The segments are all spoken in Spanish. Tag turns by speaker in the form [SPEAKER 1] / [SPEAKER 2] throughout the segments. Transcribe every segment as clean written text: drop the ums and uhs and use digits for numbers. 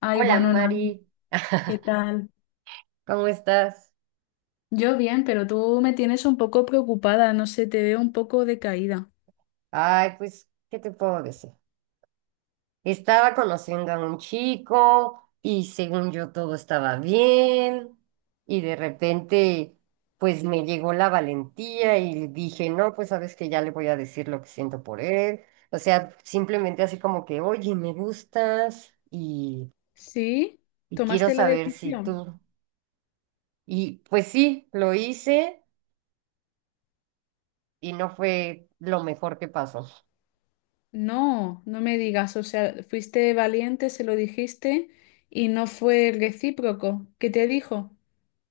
[SPEAKER 1] Ay,
[SPEAKER 2] Hola
[SPEAKER 1] bueno, nada,
[SPEAKER 2] Mari,
[SPEAKER 1] ¿qué tal?
[SPEAKER 2] ¿cómo estás?
[SPEAKER 1] Yo bien, pero tú me tienes un poco preocupada, no sé, te veo un poco decaída.
[SPEAKER 2] Ay, pues, ¿qué te puedo decir? Estaba conociendo a un chico y según yo todo estaba bien y de repente pues me llegó la valentía y dije, no, pues sabes que ya le voy a decir lo que siento por él. O sea, simplemente así como que, oye, me gustas y,
[SPEAKER 1] ¿Sí?
[SPEAKER 2] y quiero
[SPEAKER 1] ¿Tomaste la
[SPEAKER 2] saber si
[SPEAKER 1] decisión?
[SPEAKER 2] tú. Y pues sí, lo hice y no fue lo mejor que pasó.
[SPEAKER 1] No, no me digas, o sea, fuiste valiente, se lo dijiste y no fue recíproco. ¿Qué te dijo?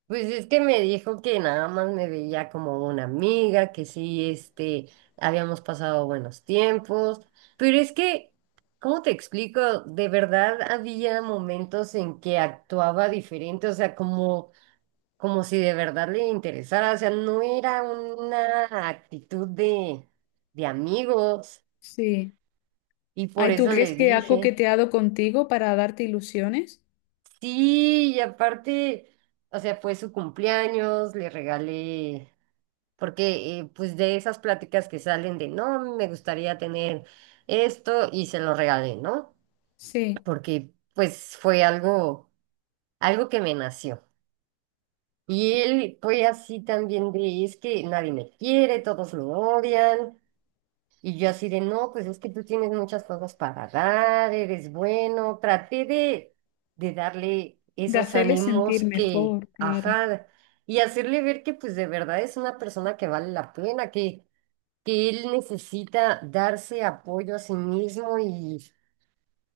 [SPEAKER 2] Pues es que me dijo que nada más me veía como una amiga, que sí, habíamos pasado buenos tiempos, pero es que, ¿cómo te explico? De verdad había momentos en que actuaba diferente, o sea, como si de verdad le interesara, o sea, no era una actitud de amigos,
[SPEAKER 1] Sí.
[SPEAKER 2] y por
[SPEAKER 1] Ay, ¿tú
[SPEAKER 2] eso
[SPEAKER 1] crees
[SPEAKER 2] le
[SPEAKER 1] que ha
[SPEAKER 2] dije,
[SPEAKER 1] coqueteado contigo para darte ilusiones?
[SPEAKER 2] sí, y aparte, o sea, fue su cumpleaños, le regalé. Porque pues de esas pláticas que salen no, me gustaría tener esto y se lo regalé, ¿no?
[SPEAKER 1] Sí,
[SPEAKER 2] Porque pues fue algo que me nació. Y él fue así también de, es que nadie me quiere, todos me odian. Y yo así de, no, pues es que tú tienes muchas cosas para dar, eres bueno. Traté de darle
[SPEAKER 1] de
[SPEAKER 2] esos
[SPEAKER 1] hacerle
[SPEAKER 2] ánimos
[SPEAKER 1] sentir
[SPEAKER 2] que,
[SPEAKER 1] mejor, claro.
[SPEAKER 2] ajá, y hacerle ver que pues de verdad es una persona que vale la pena, que él necesita darse apoyo a sí mismo y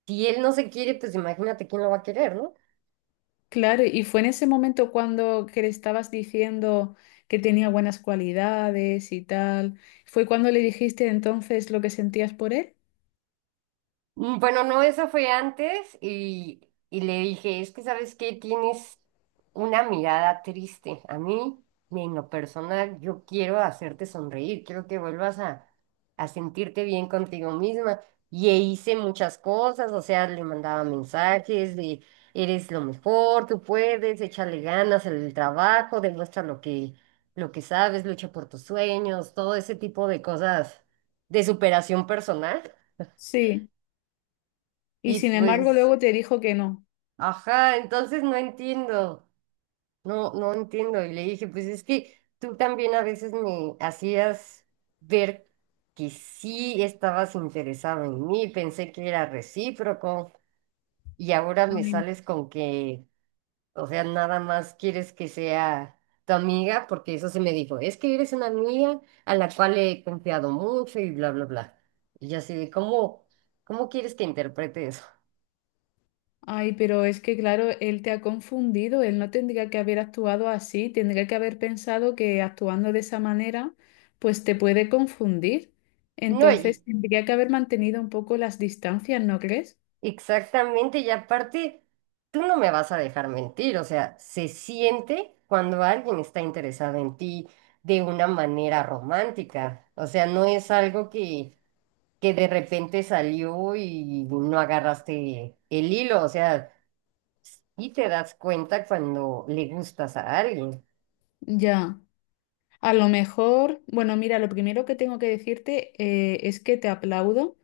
[SPEAKER 2] si él no se quiere, pues imagínate quién lo va a querer, ¿no?
[SPEAKER 1] Claro, y fue en ese momento cuando que le estabas diciendo que tenía buenas cualidades y tal. ¿Fue cuando le dijiste entonces lo que sentías por él?
[SPEAKER 2] Mm, bueno, no, eso fue antes y le dije, es que sabes qué, tienes una mirada triste. A mí, en lo personal, yo quiero hacerte sonreír, quiero que vuelvas a sentirte bien contigo misma. Y hice muchas cosas, o sea, le mandaba mensajes de, eres lo mejor, tú puedes, échale ganas en el trabajo, demuestra lo que, sabes, lucha por tus sueños, todo ese tipo de cosas de superación personal.
[SPEAKER 1] Sí. Y
[SPEAKER 2] Y
[SPEAKER 1] sin embargo
[SPEAKER 2] pues.
[SPEAKER 1] luego te dijo que no.
[SPEAKER 2] Ajá, entonces no entiendo, no, no entiendo. Y le dije, pues es que tú también a veces me hacías ver que sí estabas interesado en mí, pensé que era recíproco y ahora me
[SPEAKER 1] Ay, no.
[SPEAKER 2] sales con que, o sea, nada más quieres que sea tu amiga, porque eso se me dijo, es que eres una amiga a la cual he confiado mucho y bla, bla, bla. Y yo así de, ¿cómo quieres que interprete eso?
[SPEAKER 1] Ay, pero es que claro, él te ha confundido, él no tendría que haber actuado así, tendría que haber pensado que actuando de esa manera, pues te puede confundir.
[SPEAKER 2] No.
[SPEAKER 1] Entonces tendría que haber mantenido un poco las distancias, ¿no crees?
[SPEAKER 2] Exactamente, y aparte, tú no me vas a dejar mentir, o sea, se siente cuando alguien está interesado en ti de una manera romántica, o sea, no es algo que de repente salió y no agarraste el hilo, o sea, y te das cuenta cuando le gustas a alguien.
[SPEAKER 1] Ya. A lo mejor, bueno, mira, lo primero que tengo que decirte es que te aplaudo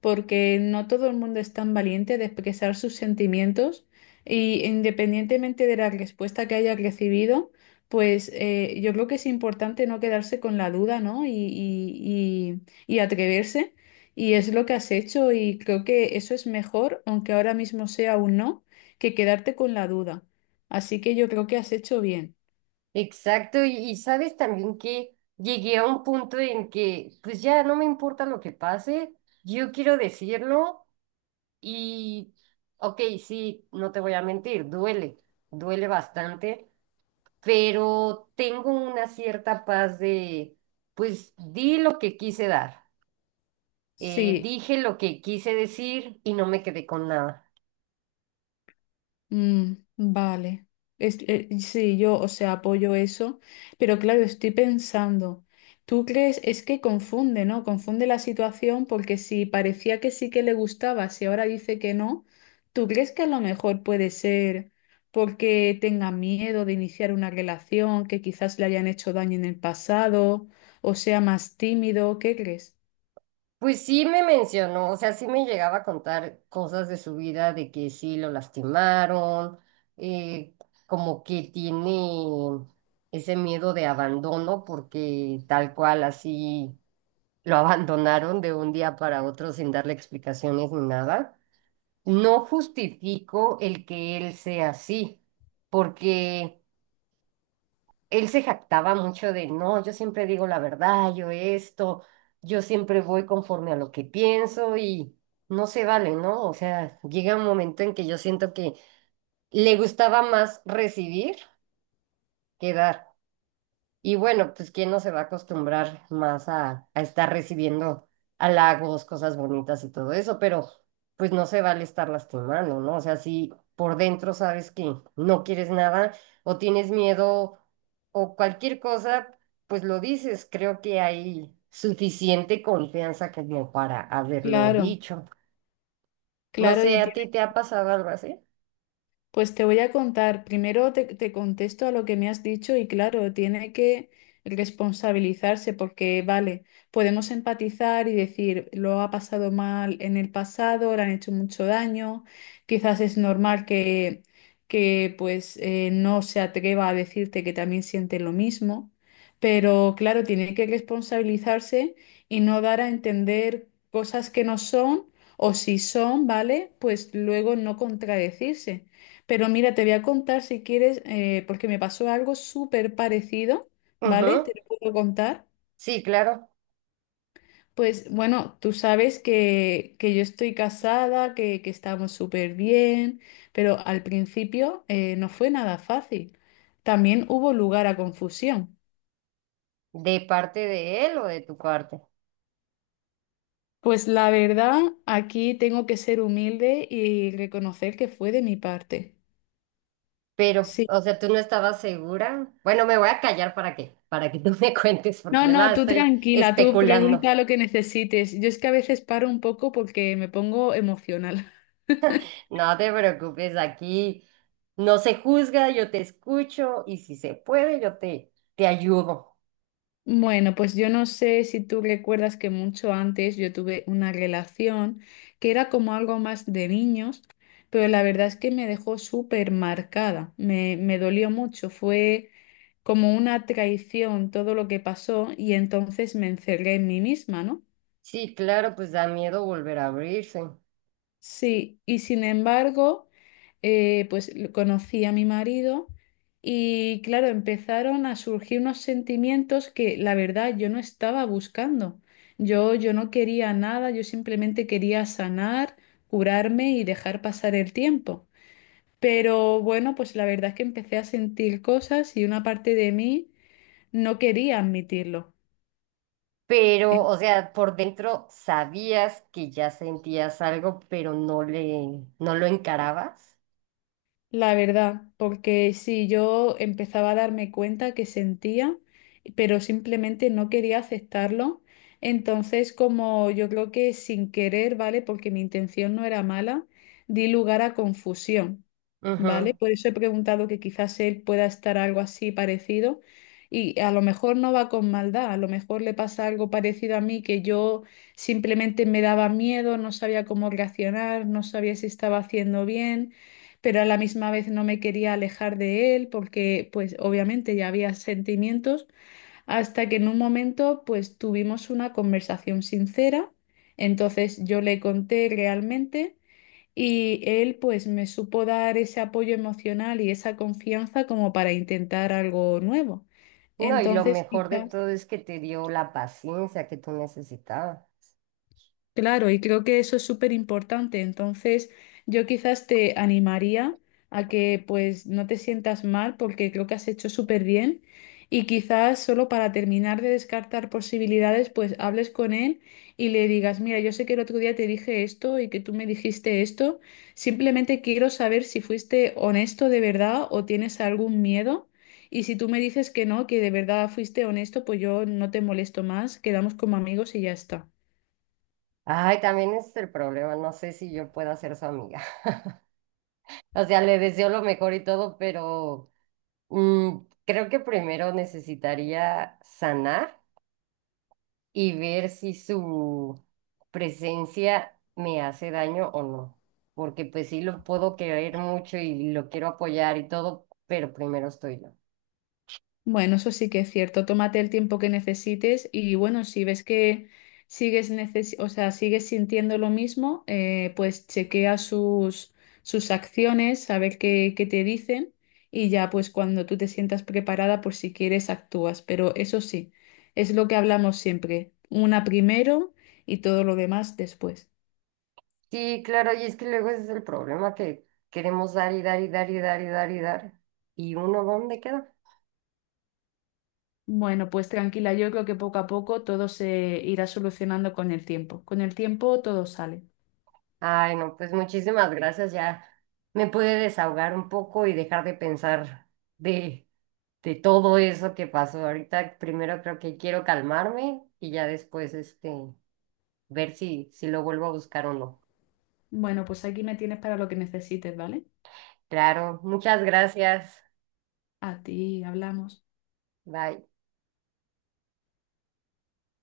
[SPEAKER 1] porque no todo el mundo es tan valiente de expresar sus sentimientos y independientemente de la respuesta que haya recibido, pues yo creo que es importante no quedarse con la duda, ¿no? Y atreverse y es lo que has hecho y creo que eso es mejor, aunque ahora mismo sea un no, que quedarte con la duda. Así que yo creo que has hecho bien.
[SPEAKER 2] Exacto, y sabes también que llegué a un punto en que, pues ya no me importa lo que pase, yo quiero decirlo. Y, ok, sí, no te voy a mentir, duele, duele bastante, pero tengo una cierta paz de, pues di lo que quise dar,
[SPEAKER 1] Sí.
[SPEAKER 2] dije lo que quise decir y no me quedé con nada.
[SPEAKER 1] Mm, vale. Sí, yo, o sea, apoyo eso, pero claro, estoy pensando, ¿tú crees? Es que confunde, ¿no? Confunde la situación porque si parecía que sí que le gustaba, si ahora dice que no, ¿tú crees que a lo mejor puede ser porque tenga miedo de iniciar una relación, que quizás le hayan hecho daño en el pasado, o sea, más tímido? ¿Qué crees?
[SPEAKER 2] Pues sí me mencionó, o sea, sí me llegaba a contar cosas de su vida, de que sí lo lastimaron, eh, como que tiene ese miedo de abandono, porque tal cual así lo abandonaron de un día para otro sin darle explicaciones ni nada. No justifico el que él sea así, porque él se jactaba mucho de, no, yo siempre digo la verdad, yo esto, yo siempre voy conforme a lo que pienso y no se vale, ¿no? O sea, llega un momento en que yo siento que le gustaba más recibir que dar. Y bueno, pues quién no se va a acostumbrar más a estar recibiendo halagos, cosas bonitas y todo eso, pero pues no se vale estar lastimando, ¿no? O sea, si por dentro sabes que no quieres nada o tienes miedo o cualquier cosa, pues lo dices. Creo que hay suficiente confianza como para haberlo
[SPEAKER 1] Claro,
[SPEAKER 2] dicho. No
[SPEAKER 1] claro,
[SPEAKER 2] sé,
[SPEAKER 1] y
[SPEAKER 2] ¿a ti te ha pasado algo así?
[SPEAKER 1] pues te voy a contar, primero te contesto a lo que me has dicho y claro, tiene que responsabilizarse porque, vale, podemos empatizar y decir, lo ha pasado mal en el pasado, le han hecho mucho daño, quizás es normal que pues no se atreva a decirte que también siente lo mismo, pero claro, tiene que responsabilizarse y no dar a entender cosas que no son o si son, ¿vale? Pues luego no contradecirse. Pero mira, te voy a contar si quieres, porque me pasó algo súper parecido, ¿vale?
[SPEAKER 2] Ujú.
[SPEAKER 1] Te lo puedo contar.
[SPEAKER 2] Sí, claro.
[SPEAKER 1] Pues bueno, tú sabes que yo estoy casada, que estamos súper bien, pero al principio no fue nada fácil. También hubo lugar a confusión.
[SPEAKER 2] ¿De parte de él o de tu parte?
[SPEAKER 1] Pues la verdad, aquí tengo que ser humilde y reconocer que fue de mi parte.
[SPEAKER 2] Pero,
[SPEAKER 1] Sí.
[SPEAKER 2] o sea, tú no estabas segura. Bueno, me voy a callar, ¿para qué? Para que tú me cuentes, porque
[SPEAKER 1] No,
[SPEAKER 2] yo
[SPEAKER 1] no,
[SPEAKER 2] nada
[SPEAKER 1] tú
[SPEAKER 2] estoy
[SPEAKER 1] tranquila, tú
[SPEAKER 2] especulando.
[SPEAKER 1] pregunta lo que necesites. Yo es que a veces paro un poco porque me pongo emocional.
[SPEAKER 2] No te preocupes, aquí no se juzga, yo te escucho y si se puede, yo te ayudo.
[SPEAKER 1] Bueno, pues yo no sé si tú recuerdas que mucho antes yo tuve una relación que era como algo más de niños, pero la verdad es que me dejó súper marcada, me dolió mucho, fue como una traición todo lo que pasó y entonces me encerré en mí misma, ¿no?
[SPEAKER 2] Sí, claro, pues da miedo volver a abrirse.
[SPEAKER 1] Sí, y sin embargo, pues conocí a mi marido y claro, empezaron a surgir unos sentimientos que la verdad yo no estaba buscando. Yo no quería nada, yo simplemente quería sanar, curarme y dejar pasar el tiempo. Pero bueno, pues la verdad es que empecé a sentir cosas y una parte de mí no quería admitirlo.
[SPEAKER 2] Pero, o sea, por dentro sabías que ya sentías algo, pero no lo encarabas.
[SPEAKER 1] La verdad, porque sí, yo empezaba a darme cuenta que sentía, pero simplemente no quería aceptarlo. Entonces, como yo creo que sin querer, ¿vale? Porque mi intención no era mala, di lugar a confusión,
[SPEAKER 2] Ujú.
[SPEAKER 1] ¿vale? Por eso he preguntado que quizás él pueda estar algo así parecido y a lo mejor no va con maldad, a lo mejor le pasa algo parecido a mí que yo simplemente me daba miedo, no sabía cómo reaccionar, no sabía si estaba haciendo bien pero a la misma vez no me quería alejar de él porque pues obviamente ya había sentimientos hasta que en un momento pues tuvimos una conversación sincera, entonces yo le conté realmente y él pues me supo dar ese apoyo emocional y esa confianza como para intentar algo nuevo.
[SPEAKER 2] No, y lo
[SPEAKER 1] Entonces,
[SPEAKER 2] mejor de
[SPEAKER 1] quizá...
[SPEAKER 2] todo es que te dio la paciencia que tú necesitabas.
[SPEAKER 1] Claro, y creo que eso es súper importante. Entonces, yo quizás te animaría a que pues no te sientas mal porque creo que has hecho súper bien. Y quizás solo para terminar de descartar posibilidades, pues hables con él y le digas, mira, yo sé que el otro día te dije esto y que tú me dijiste esto. Simplemente quiero saber si fuiste honesto de verdad o tienes algún miedo. Y si tú me dices que no, que de verdad fuiste honesto, pues yo no te molesto más, quedamos como amigos y ya está.
[SPEAKER 2] Ay, también ese es el problema, no sé si yo pueda ser su amiga. O sea, le deseo lo mejor y todo, pero mm, creo que primero necesitaría sanar y ver si su presencia me hace daño o no. Porque pues sí lo puedo querer mucho y lo quiero apoyar y todo, pero primero estoy yo.
[SPEAKER 1] Bueno, eso sí que es cierto. Tómate el tiempo que necesites y bueno, si ves que o sea, sigues sintiendo lo mismo, pues chequea sus acciones, a ver qué te dicen y ya pues cuando tú te sientas preparada, por si quieres, actúas. Pero eso sí, es lo que hablamos siempre. Una primero y todo lo demás después.
[SPEAKER 2] Sí, claro, y es que luego ese es el problema que queremos dar y dar y dar y dar y dar y dar. ¿Y uno dónde queda?
[SPEAKER 1] Bueno, pues tranquila, yo creo que poco a poco todo se irá solucionando con el tiempo. Con el tiempo todo sale.
[SPEAKER 2] Ay, no, pues muchísimas gracias. Ya me pude desahogar un poco y dejar de pensar de, de todo eso que pasó. Ahorita primero creo que quiero calmarme y ya después ver si lo vuelvo a buscar o no.
[SPEAKER 1] Bueno, pues aquí me tienes para lo que necesites, ¿vale?
[SPEAKER 2] Claro, muchas gracias.
[SPEAKER 1] A ti hablamos.
[SPEAKER 2] Bye.